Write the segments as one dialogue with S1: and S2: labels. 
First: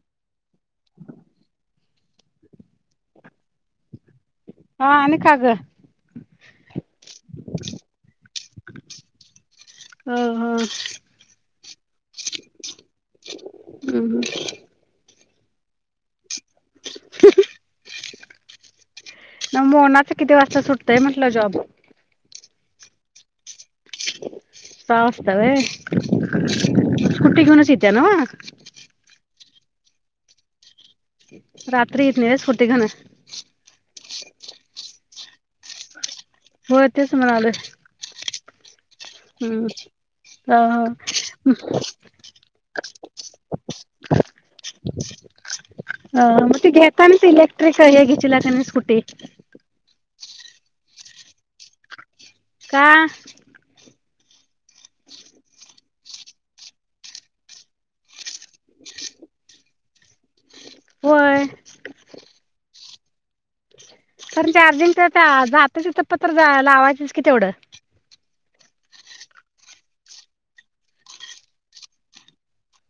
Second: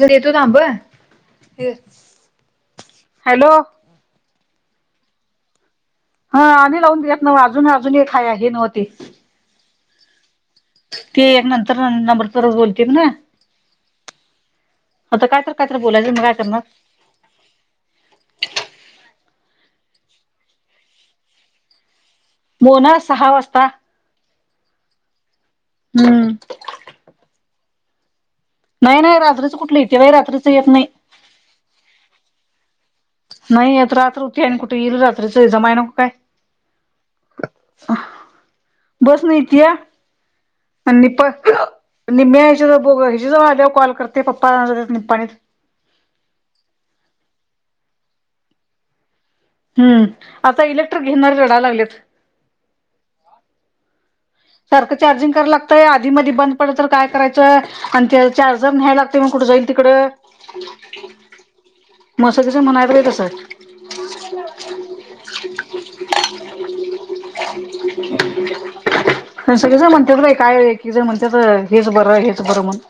S1: घरी येतो थांब ह हॅलो
S2: हा अणि का ग
S1: हा आणि लावून देत नव अजून अजून एक हाय हे नव्हती-
S2: ह
S1: ते एक नंतर नंबर परत बोलतेत ना आता कायतर कायतर बोलायचं म काय करणार
S2: मोनाच किती वाजता सुटतय म्हटलं जॉब?
S1: मोना सहा वाजता
S2: सहा वास्ता व्हय
S1: हम्म
S2: स्कुटी घेऊनच यित्या नव
S1: स्कुटी ती कुठलं ईत्या व्हय रात्रीच येत नाही.
S2: रात्री इत नाही व्हय स्कुटी घिवून
S1: नाही आता रात्र होतीया कुठे येईल रात्रीच जमाय नको काय
S2: होय तेच म्हणालोय
S1: बस न इतिया
S2: हम्म अ हम
S1: निम्म्या याच्याव बघ ह्याच्या जवळ दे कॉल करते पप्पा आले निम्पाणीत
S2: ह म घेतानाच इलेक्ट्रिक हे घेचीला की नाही स्कूटी
S1: हम्म आता इलेक्ट्रिक घेणारे रडायला लागलेत.
S2: हा
S1: सारखं चार्जिंग करा लागतय आधी मधी बंद पडलं तर काय करायचंय आणि ते चार्जर न्ह्याय लागते मनं कुठे जाईल तिकड
S2: होय
S1: [unintelligible]
S2: पण चार्जिंग आता जातय तिथ पथर ज.. लावायचच कि तेवढं
S1: [inaudible] खरं सगळे जण म्हणतात काय की एकेकजण म्हणतात हेच बरं हेच बरं म्हणून.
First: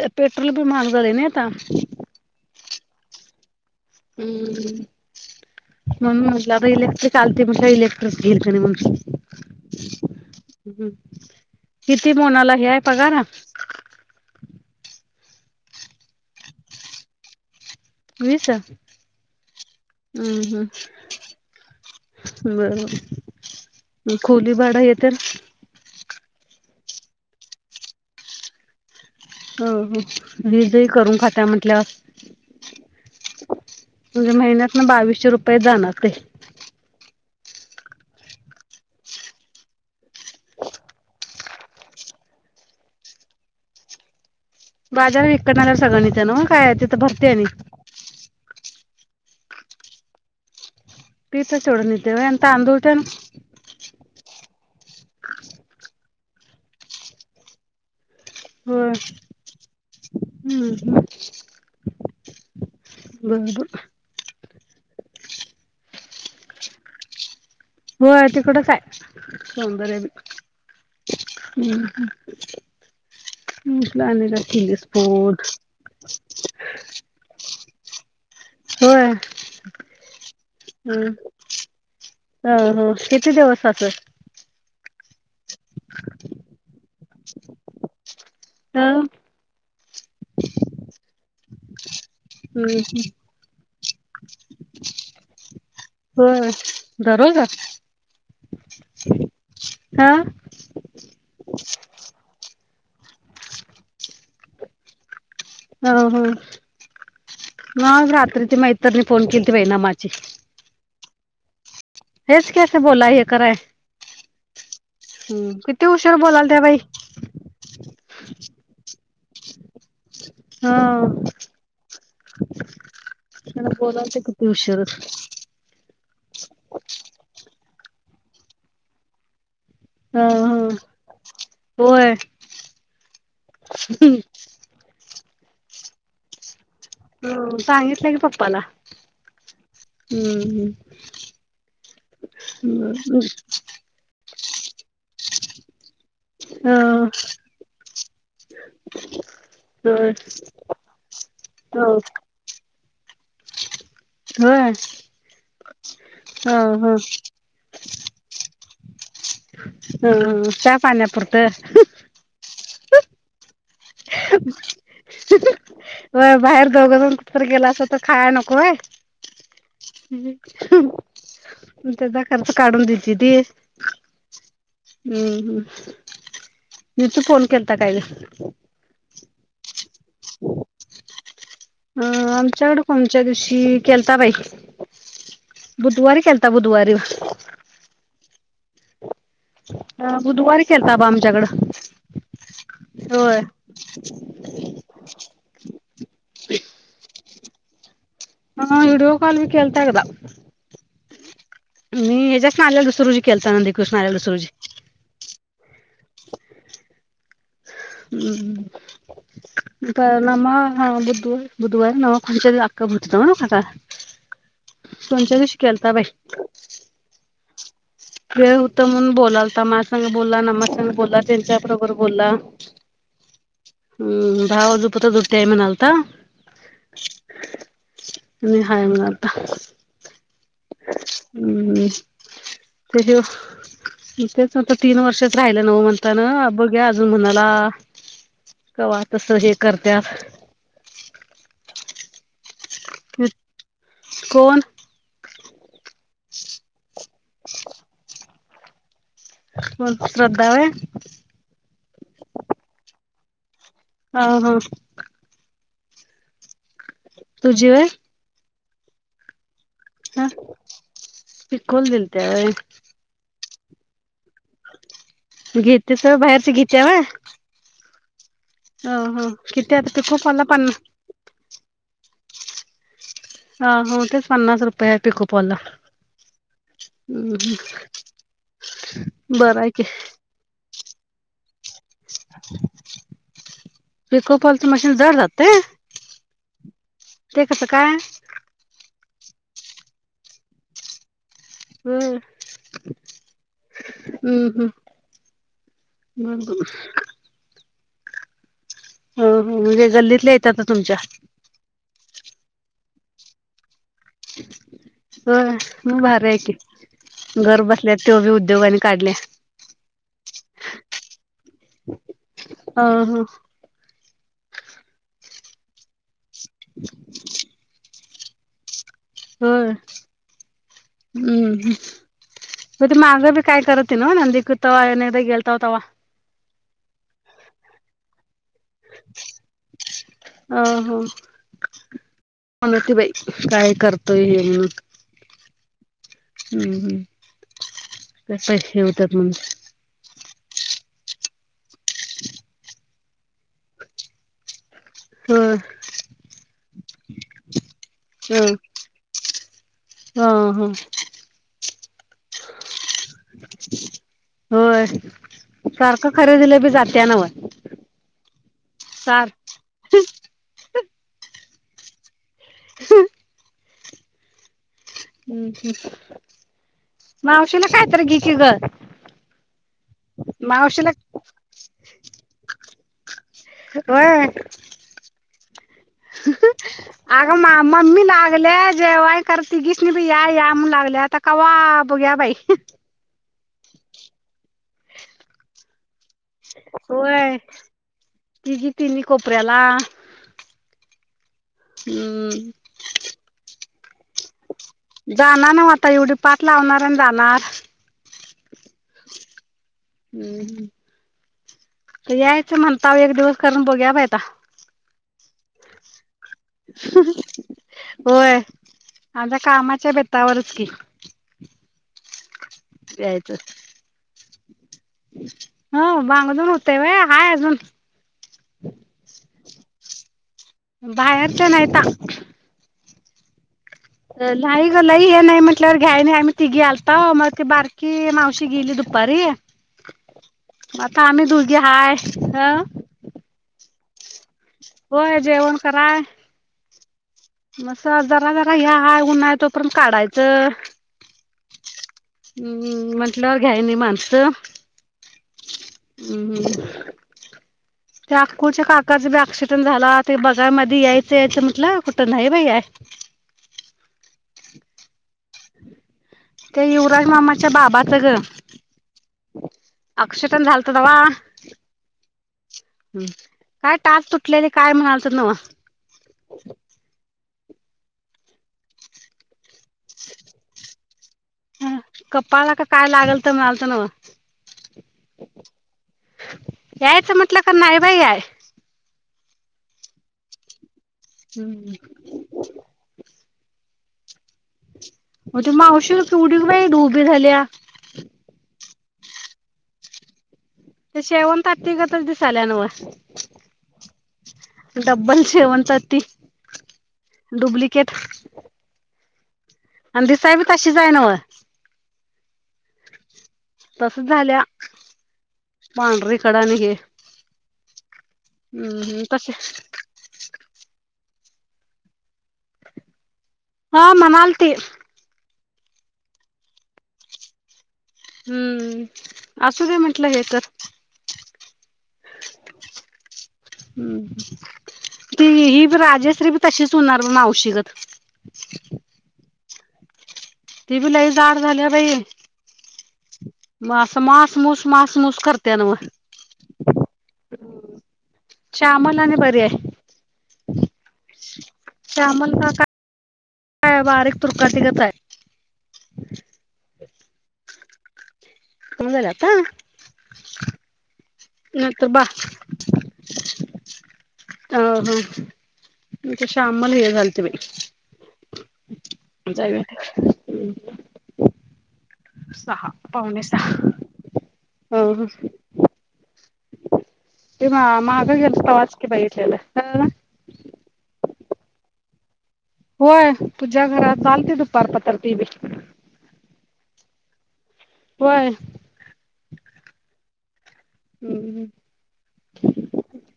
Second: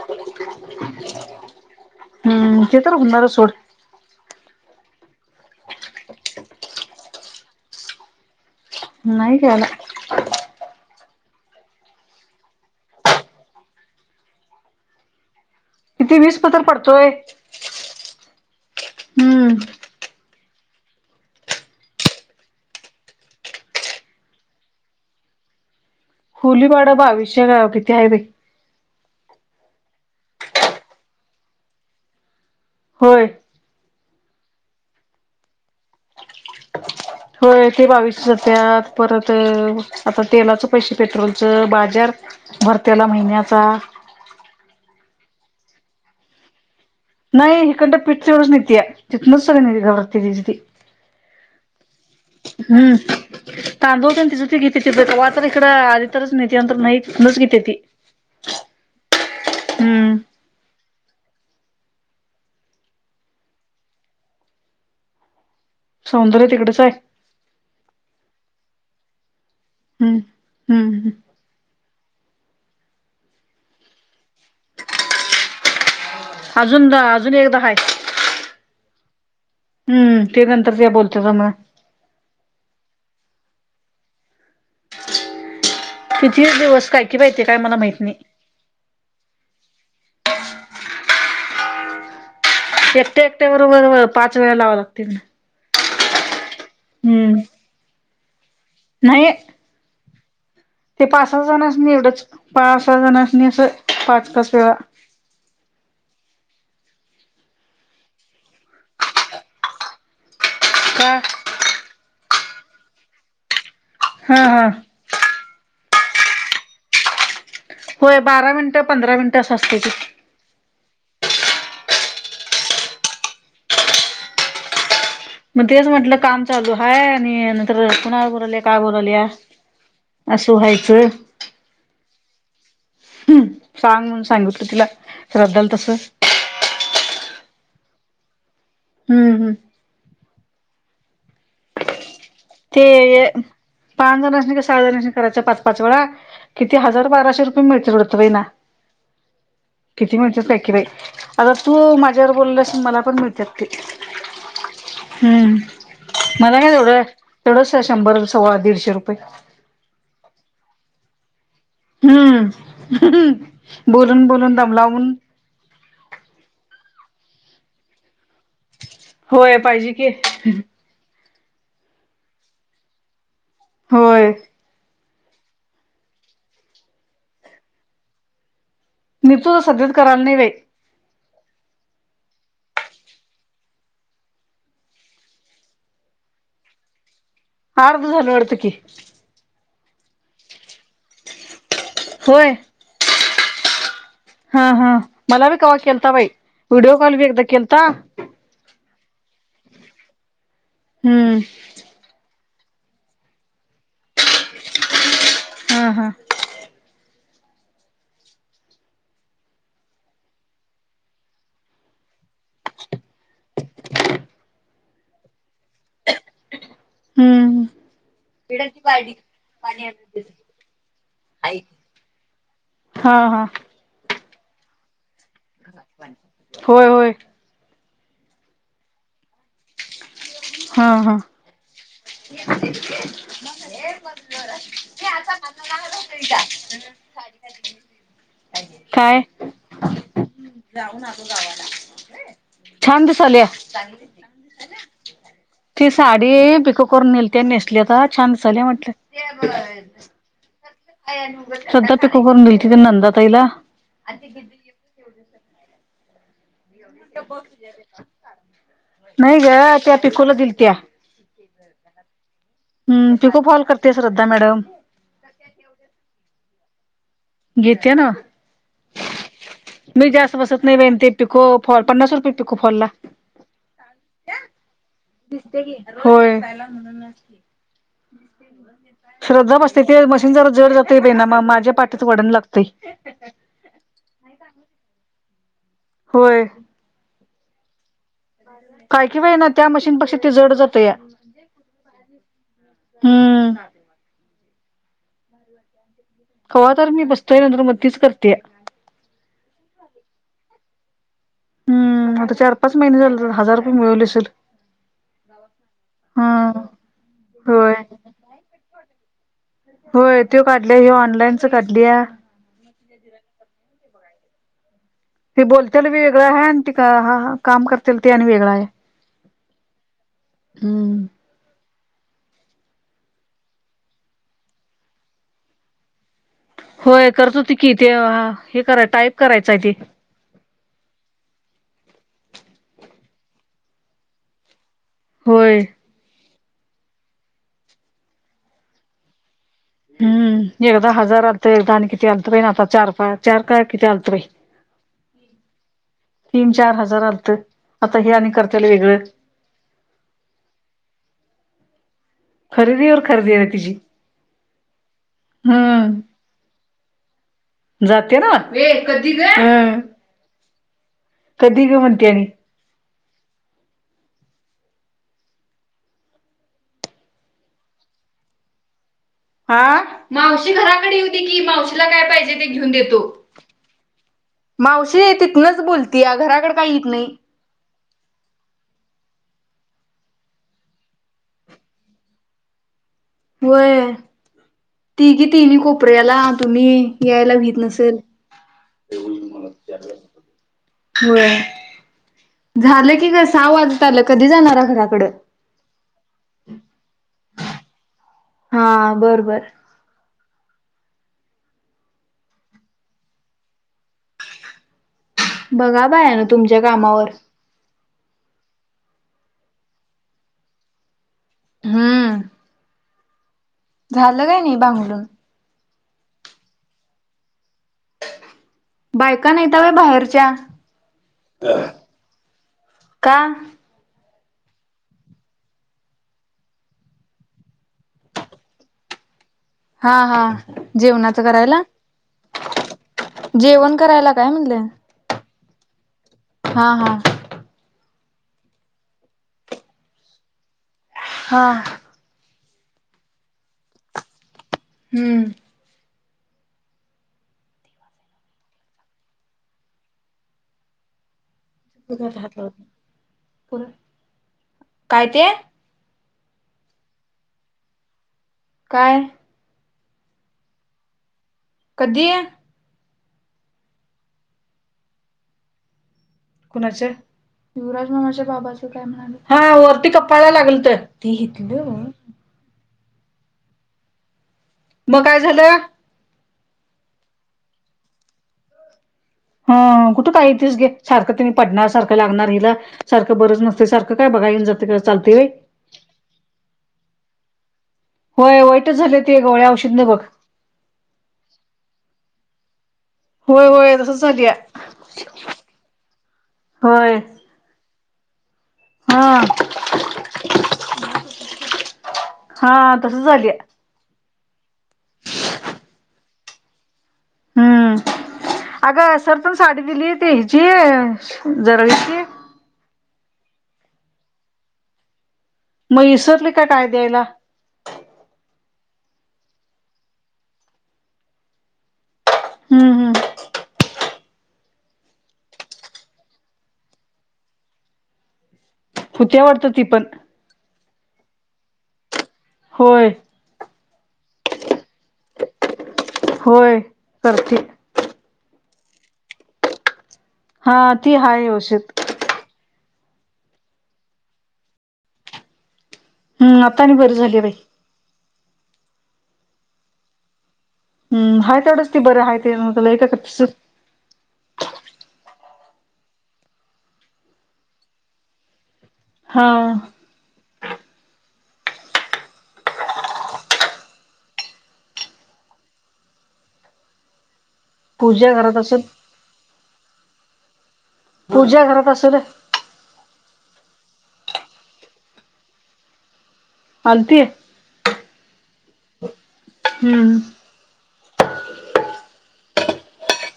S2: पेट्रोलची बी लई महाग झाले नाही आता
S1: हम्म ते तर होुणार सोड
S2: म्हणून म्हटलं आता इलेक्ट्रिक आलती म इलेक्ट्रिक घेईल
S1: नाही घ्यायला
S2: [unintelligible] किती मोनाला हेय पगार
S1: किती वीस पत्र पडतोय
S2: वीस हम्
S1: हम्म
S2: हम्म बरोबर खोली भाड हे तर
S1: खोलीभाड बाविशे किती आहे बाई
S2: अ वीजही करून खात्या म्हंटलं
S1: होय
S2: म्हणजे महिन्यात ना बावीसशे रुपये जाणार
S1: होय ते बावीशे जात्यात परत आता तेलाचं पैसे, पेट्रोलचं, बाजार भरत्याला महिन्याचा?
S2: बाजार विकणा्या सगळनीच नव्ह काय तिथं भरते आणि
S1: नाही हिकडंन पीठ एवढच नेतिया तिथनच सगळं घबरते तिची ती
S2: गीता चोडून देेव एंत अंदु उटन
S1: हम्म तांदूळ पण घेते त वा तर इकं आध तरच नाही तंतर नाही तच घेते ती
S2: हा हम्म बब
S1: सौंदर्य तिकडेच आहे
S2: हो तिकडं काय सौंदर्य
S1: हम्म हम्म
S2: बी हम् मला आणिला हिलीसपोट
S1: अजून अजून एकदा हाय
S2: हो
S1: हम्म ते नंतर ते
S2: हम्
S1: बोलते मला
S2: अ हो किती दिवस
S1: किती दिवस काय कि माहिती काय मला माहत नाही
S2: हम हम्म
S1: एकट्या एकट्या बरोबर पाच वेळा लावा लागते
S2: हो बरोज
S1: हम्म नाही
S2: हा
S1: ते पास हात जण निवडच पा सहा जणनी असं पाच तच वेळा
S2: म रात्री त म इतरनी फोन केली ती बैनामाची
S1: का
S2: हेच कस बोला हे कराय
S1: हा हा
S2: हम् किती उशर बोलाल त्या बाई
S1: त्यास्तची
S2: ह ह ना बदा ते कुती उषर
S1: मग तेच म्हटलं काम चालू आहे आणि नंतर कुणाला बोलाल काय बोलाल या
S2: हं हं होय
S1: हम्म सांग म्हणून सांगतलं तिला श्रद्धाला तस
S2: हम्म सांगितलं की पप्पाला हम्म हम् [inaudible]
S1: ते पाच जणांशी का सहा जणांशी करायच आहे पाच पाच वेळा किती हजार बाराशे रुपये मिळते [unintelligible]
S2: होय
S1: किती मिळत्यात काय की बाई आता तू माझ्यावर बोलला अस मला पण मिळ- त्यात की
S2: होय
S1: हम्म
S2: हा हा
S1: तेथढस शंभर सव्वा दीडशे रुपये
S2: हम् पानपरत
S1: हम्म हम्
S2: व बाहेर दऊघस तर गेला अस तर खाय नको आहे
S1: होय पाहिजे की
S2: त्याचा खच काढून दयची ती
S1: होय
S2: हम्म हम्म नि तू फोन केलता कायला
S1: मी तु तर सध्याच करायला नाही व
S2: अं आमच्याकडे कोमच्या दिवशी केलताबाई बुधवारी केनता बुधवारी
S1: हडद झाल वाडतकीी
S2: अ बुधवारी केळता आमच्याकड
S1: होय
S2: होय
S1: हा हा मला बी कावा केलता बाई व्हिडिओ कॉल बी एकदा केलता
S2: हा वडयओ काल भी खळतयद
S1: हम्म.
S2: मी हच्यात नाल्याला दुसरुजी खेळता नंदी कृष्णा आल्या दुसरुजी.
S1: हा हा.
S2: हम्म ह [unintelligible] बुधवार बुधवार न कोच आ भुटत ना काका [unintelligible] खच्या दिशी केलता बाई
S1: हम्म.
S2: वेळ होता, म्हणून बोलाल मा संग बोला न् संग बोला त्यांच्या बरोबर बोलला.
S1: हा हा
S2: हम दहा वाजेपर्यंत ड्युटी हाय म्हणालता.
S1: होय होय
S2: आणि हाय म्हणालता.
S1: हा हा.
S2: हम्म ते ह्यो
S1: [unintelligible]
S2: तेच आता तीन वर्षात राहिलं नव म्हणताना बघ्या अजून म्हणाला. कवा
S1: काय
S2: तस हे करत्यात.
S1: छान दिसल्या
S2: कोण
S1: ती साडी पिको! करून नेलते नेसलेता छान दिसल्या म्हटल.
S2: म श्रद्धा होय.
S1: स्वतः पिको करून दिलती की नंदाताईला.
S2: हा हा तुझी व्हय
S1: नाही ग. त्या
S2: हा
S1: पिकाला दिल्या
S2: पिकोल दिलत्या व्हय
S1: पिको फॉल करते श्रद्धा. मॅडम
S2: घेततीेस होय बाहेरच घेत्यावय.
S1: घेत्या नाव.
S2: किती आता
S1: मी जास्त
S2: पिकोफॉलला
S1: बसत
S2: पन्ना
S1: नाही बन ते पिको फॉ पन्नास रुपये पिको फॉलला.
S2: हा हा तेच पन्नास रुपये. आहे पिकोफॉलला
S1: दिसते क होला म्हणून
S2: हम्म
S1: [unintelligible] श्रद्धा
S2: बरं आहे
S1: बसते
S2: की
S1: ते मशीन ज जड जात ना मग माझ्या. पाटीत वडन लागतेय.
S2: पिकोफॉलचं मशीन जड जातंय
S1: होय.
S2: ते कसां काय.
S1: काय किवाई ना त्या मशीनपेक्षा ते जड जात या.
S2: होय
S1: हम्म.
S2: हम्म हम्म बरं बरं
S1: कवा तर मी बसतोय नंतर मग तच करत्या.
S2: हो हो म्हणजे गल्लीतल्या येतात तुमच्या.
S1: हम् आता चार पाच महिने झाल हजार. मिळवले असेल
S2: होय म भार
S1: हा
S2: हाय की. घर
S1: होय
S2: बसल्या ते बी उद्योगा आणि काढल्या.
S1: होय ते काढल्या ह्यो ऑनलाईनच काढल्या.
S2: आ हा.
S1: ते बोलत्याल बी वेगळं आहे, आणि त का ह काम करत्यात ते आणि वेगळा आहे.
S2: होय हम्म. मग त मागं बी काय करत हुती नंदीकृतवा अनेकदा गेलोते तवा.
S1: होय करतो त कि ते हे करा टाईप करायचं आहे ते.
S2: अ हो म्हणती बाई काय करतोय हे म्हणून.
S1: होय.
S2: हम्म हम् कसाय हे होत्यात म्हणून.
S1: हम्म. एकदा हजार आलत एकदा आणि किती आलत आता चार पा चार काय किती आल बाई.
S2: होय
S1: तीन चार हजार आलत आता हे आणि करताल वेगळं.
S2: हा हा.
S1: खरेदी वर खरेदी आहे तिझी.
S2: होय सारखं खरेदीलं बी जाते नव
S1: जाते ना ये कधी रे
S2: ह
S1: कधी ग म्हणत्याणी
S2: हम् ह् मावशी ना कायतरी घी की ग
S1: हा मावशीला घराकडे येऊ दे कि मावशीला काय पाहिजे ते घेऊन देतो
S2: होय
S1: मावशी तिथूनच बोलते
S2: अगं मा मम्मी लागले जेव्हाय करते तिघीस या या म्हण लागल्या आता कवा बघ्या बाई
S1: होय ती घे तिने कोपऱ्यात ला तुम्ही
S2: होय
S1: यायला भत नसेल
S2: तिघी तिन्ही
S1: होय तिघी
S2: कोपऱ्याला
S1: तिनी
S2: हम्म
S1: कोपऱ्यात झालं की ग सहा वाजत आल्यात कधी जाणारा घराकड
S2: जाणार ना आता एवढी पाठ लावणार आणि जाणार
S1: हा बरोबर
S2: हम्म हम् तर यायचं म्हणता एक दिवस करून बघूया आता
S1: बघा बाया ना तुमच्या कामावर
S2: होय माझ कामाच्या बेतावरच कि
S1: हम्म
S2: प्यायचंच
S1: [unintelligible]
S2: हो बांगडून होतेय होय हाय अजून अजून
S1: बायका नाहीता होय बाहेरच्या
S2: बाहेरच्या नाहीता
S1: का
S2: नाही गलाई हे नाही म्हटल्यावर घ्याय नाही आम्ही तिघी आलता मग ती बारकी मावशी गेली दुपारी
S1: हा हा
S2: आता
S1: जेवणाच
S2: आम्ही दुघी
S1: करायला
S2: हाय ह
S1: जेवण करायला काय म्हणले
S2: हो जेवण कराय
S1: हां हां
S2: मस जरा जरा ह्या उन्हा तोपर्यंत काढायचं
S1: हा
S2: हम्म म्हंटलंवर घ्यायनी माणसं
S1: हमं
S2: हम् हम् त्या अकुच्या काकाचा बी अक्सिडेंट झाला ते बघाय मध्ये यायचे‌‌... कुला कुठं नाही बाई आहे.
S1: काय ते,?
S2: ते युवराज मामाच्या बाबाचं गं.
S1: काय
S2: अक्षरटण झालतवा!
S1: कधी?
S2: हम् काय तास तुटलेले काय म्हणाल तर नवा?
S1: कुणाचे युवराज मामाच्या बाबाच काय म्हणाले? कपायला लागल तर त घेतल!
S2: कपाळा का काय लागल तर म्हणालत न?
S1: मग काय झालं?
S2: यायचं म्हटलं का नाहीय बाई याय?
S1: हा कुठं काही तच घे सारखं तिने पडणार सारखं लागणार हिला सारखं बरंच नस. सारं काय बघान जात?
S2: होग ते मावशी किवटी बाई ड उोभे झाल्या.
S1: होय वाईटच झाले ते गोळ्या, औषध न बघ.
S2: ते शेवण तटत ग, तर दिसाल्यान.
S1: होय होय तसच झालीया
S2: ड्बल शेवंत, त
S1: होय
S2: डुब्लिक. किथ!
S1: हा...
S2: आंदी साहेब, कशीच आहे ना?
S1: हा तसच झालीया
S2: तस झाल्या पांढरीकडने हे.
S1: हम्म अगं
S2: हम्म
S1: सर
S2: तसे
S1: तरण साडी दिलीय त ह जी.... जर क!
S2: हा मनालती.
S1: मग इसरली का काय द्यायला?
S2: हम्म असू का म्हंटलं हे तर.
S1: हम्म, हम्म.
S2: हम् ती ही राजेश्री बी तशीच होणार म मावशिकत.
S1: होती आवडत ती पण.
S2: ती बी लई जााड झाली बाई....
S1: होय!
S2: मास मास, मूस, मास, मूस, करते ना. म.
S1: होय सखी.
S2: शमल आणि पर्या आहे.
S1: हा, ती हाय होश.
S2: श्यामण का काय? बारीक तुरकाटिकच आहे.
S1: हम्म, आता आणि बरी झाली बाई.
S2: तंगलाता!
S1: हम्म हाय
S2: न
S1: तेवढंच ती
S2: तरर बा..
S1: बरं हाय ते लय काय करतीस
S2: हो. कश आम्हाला हे झालते बा?
S1: हा
S2: जा! सहा पावणे सहा ह. ते म माग
S1: पूजा
S2: घर
S1: घरात
S2: पा
S1: असेल
S2: वाचकीे बघितलेलं?
S1: पूजा घरात असू र.
S2: होय, पूजा घरात चालते दुपारपत्रती बी.
S1: मलते आहे!
S2: होय!
S1: हम्म.
S2: हम्म,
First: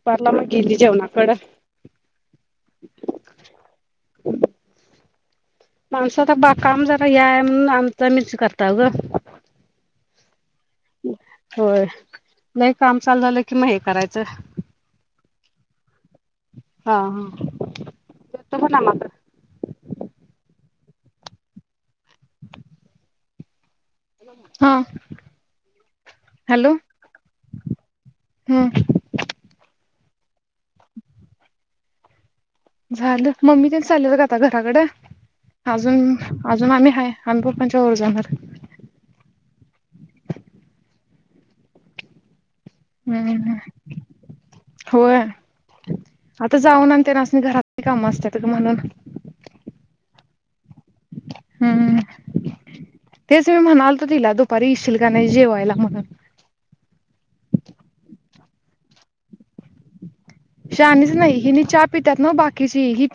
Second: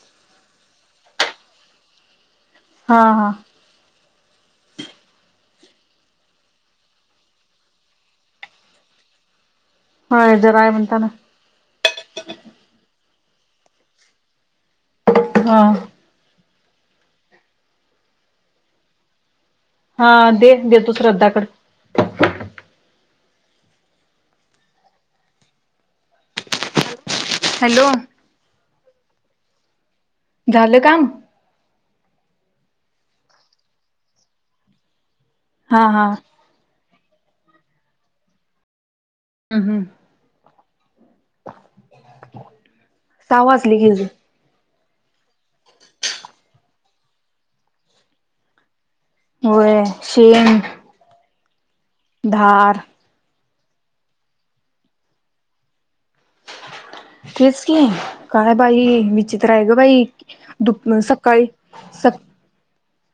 S2: पारला मग गेली जेवणाकडं.
S1: हा, हा.
S2: ह माणसं आता काम जरा हे आहे म्हणून आमच आम्हीच करताव ग.
S1: होय जरा आहे म्हणताना
S2: होय. नाही काम चालू झालं कि मग हे करायचं.
S1: हा
S2: हा ह देतो बग नमाकड.
S1: हा दे. देतो श्रद्धाकड.
S2: हा हॅलो,
S1: हॅलो,
S2: हम्म.
S1: झालं काम.
S2: झालं. मम्मीतेन चाललेत ग आता घराकडे.
S1: हा हा
S2: अजून अजून आम्ही आम्ही पप्पांच्याबरोबर जाणार.
S1: हम्म हम्म [inaudible]
S2: हम्म
S1: सहा वाजले की
S2: हम्
S1: ग.
S2: होय. आता जाऊन आणि त्यांनासनी घरातली काम असत्यात ग म्हणून.
S1: होय शेण...
S2: हम्म..
S1: धार....
S2: तेच मी म्हणालतो, तिला दुपारी येशील का नाही जेवायला म्हणून..
S1: तेच की, काय बाई, विचित्र आहे ग बाई.... दुप
S2: शहाणीच नाही.
S1: सकाळी
S2: ह्यानी चहा पितात
S1: सक
S2: ना बाकीची हि..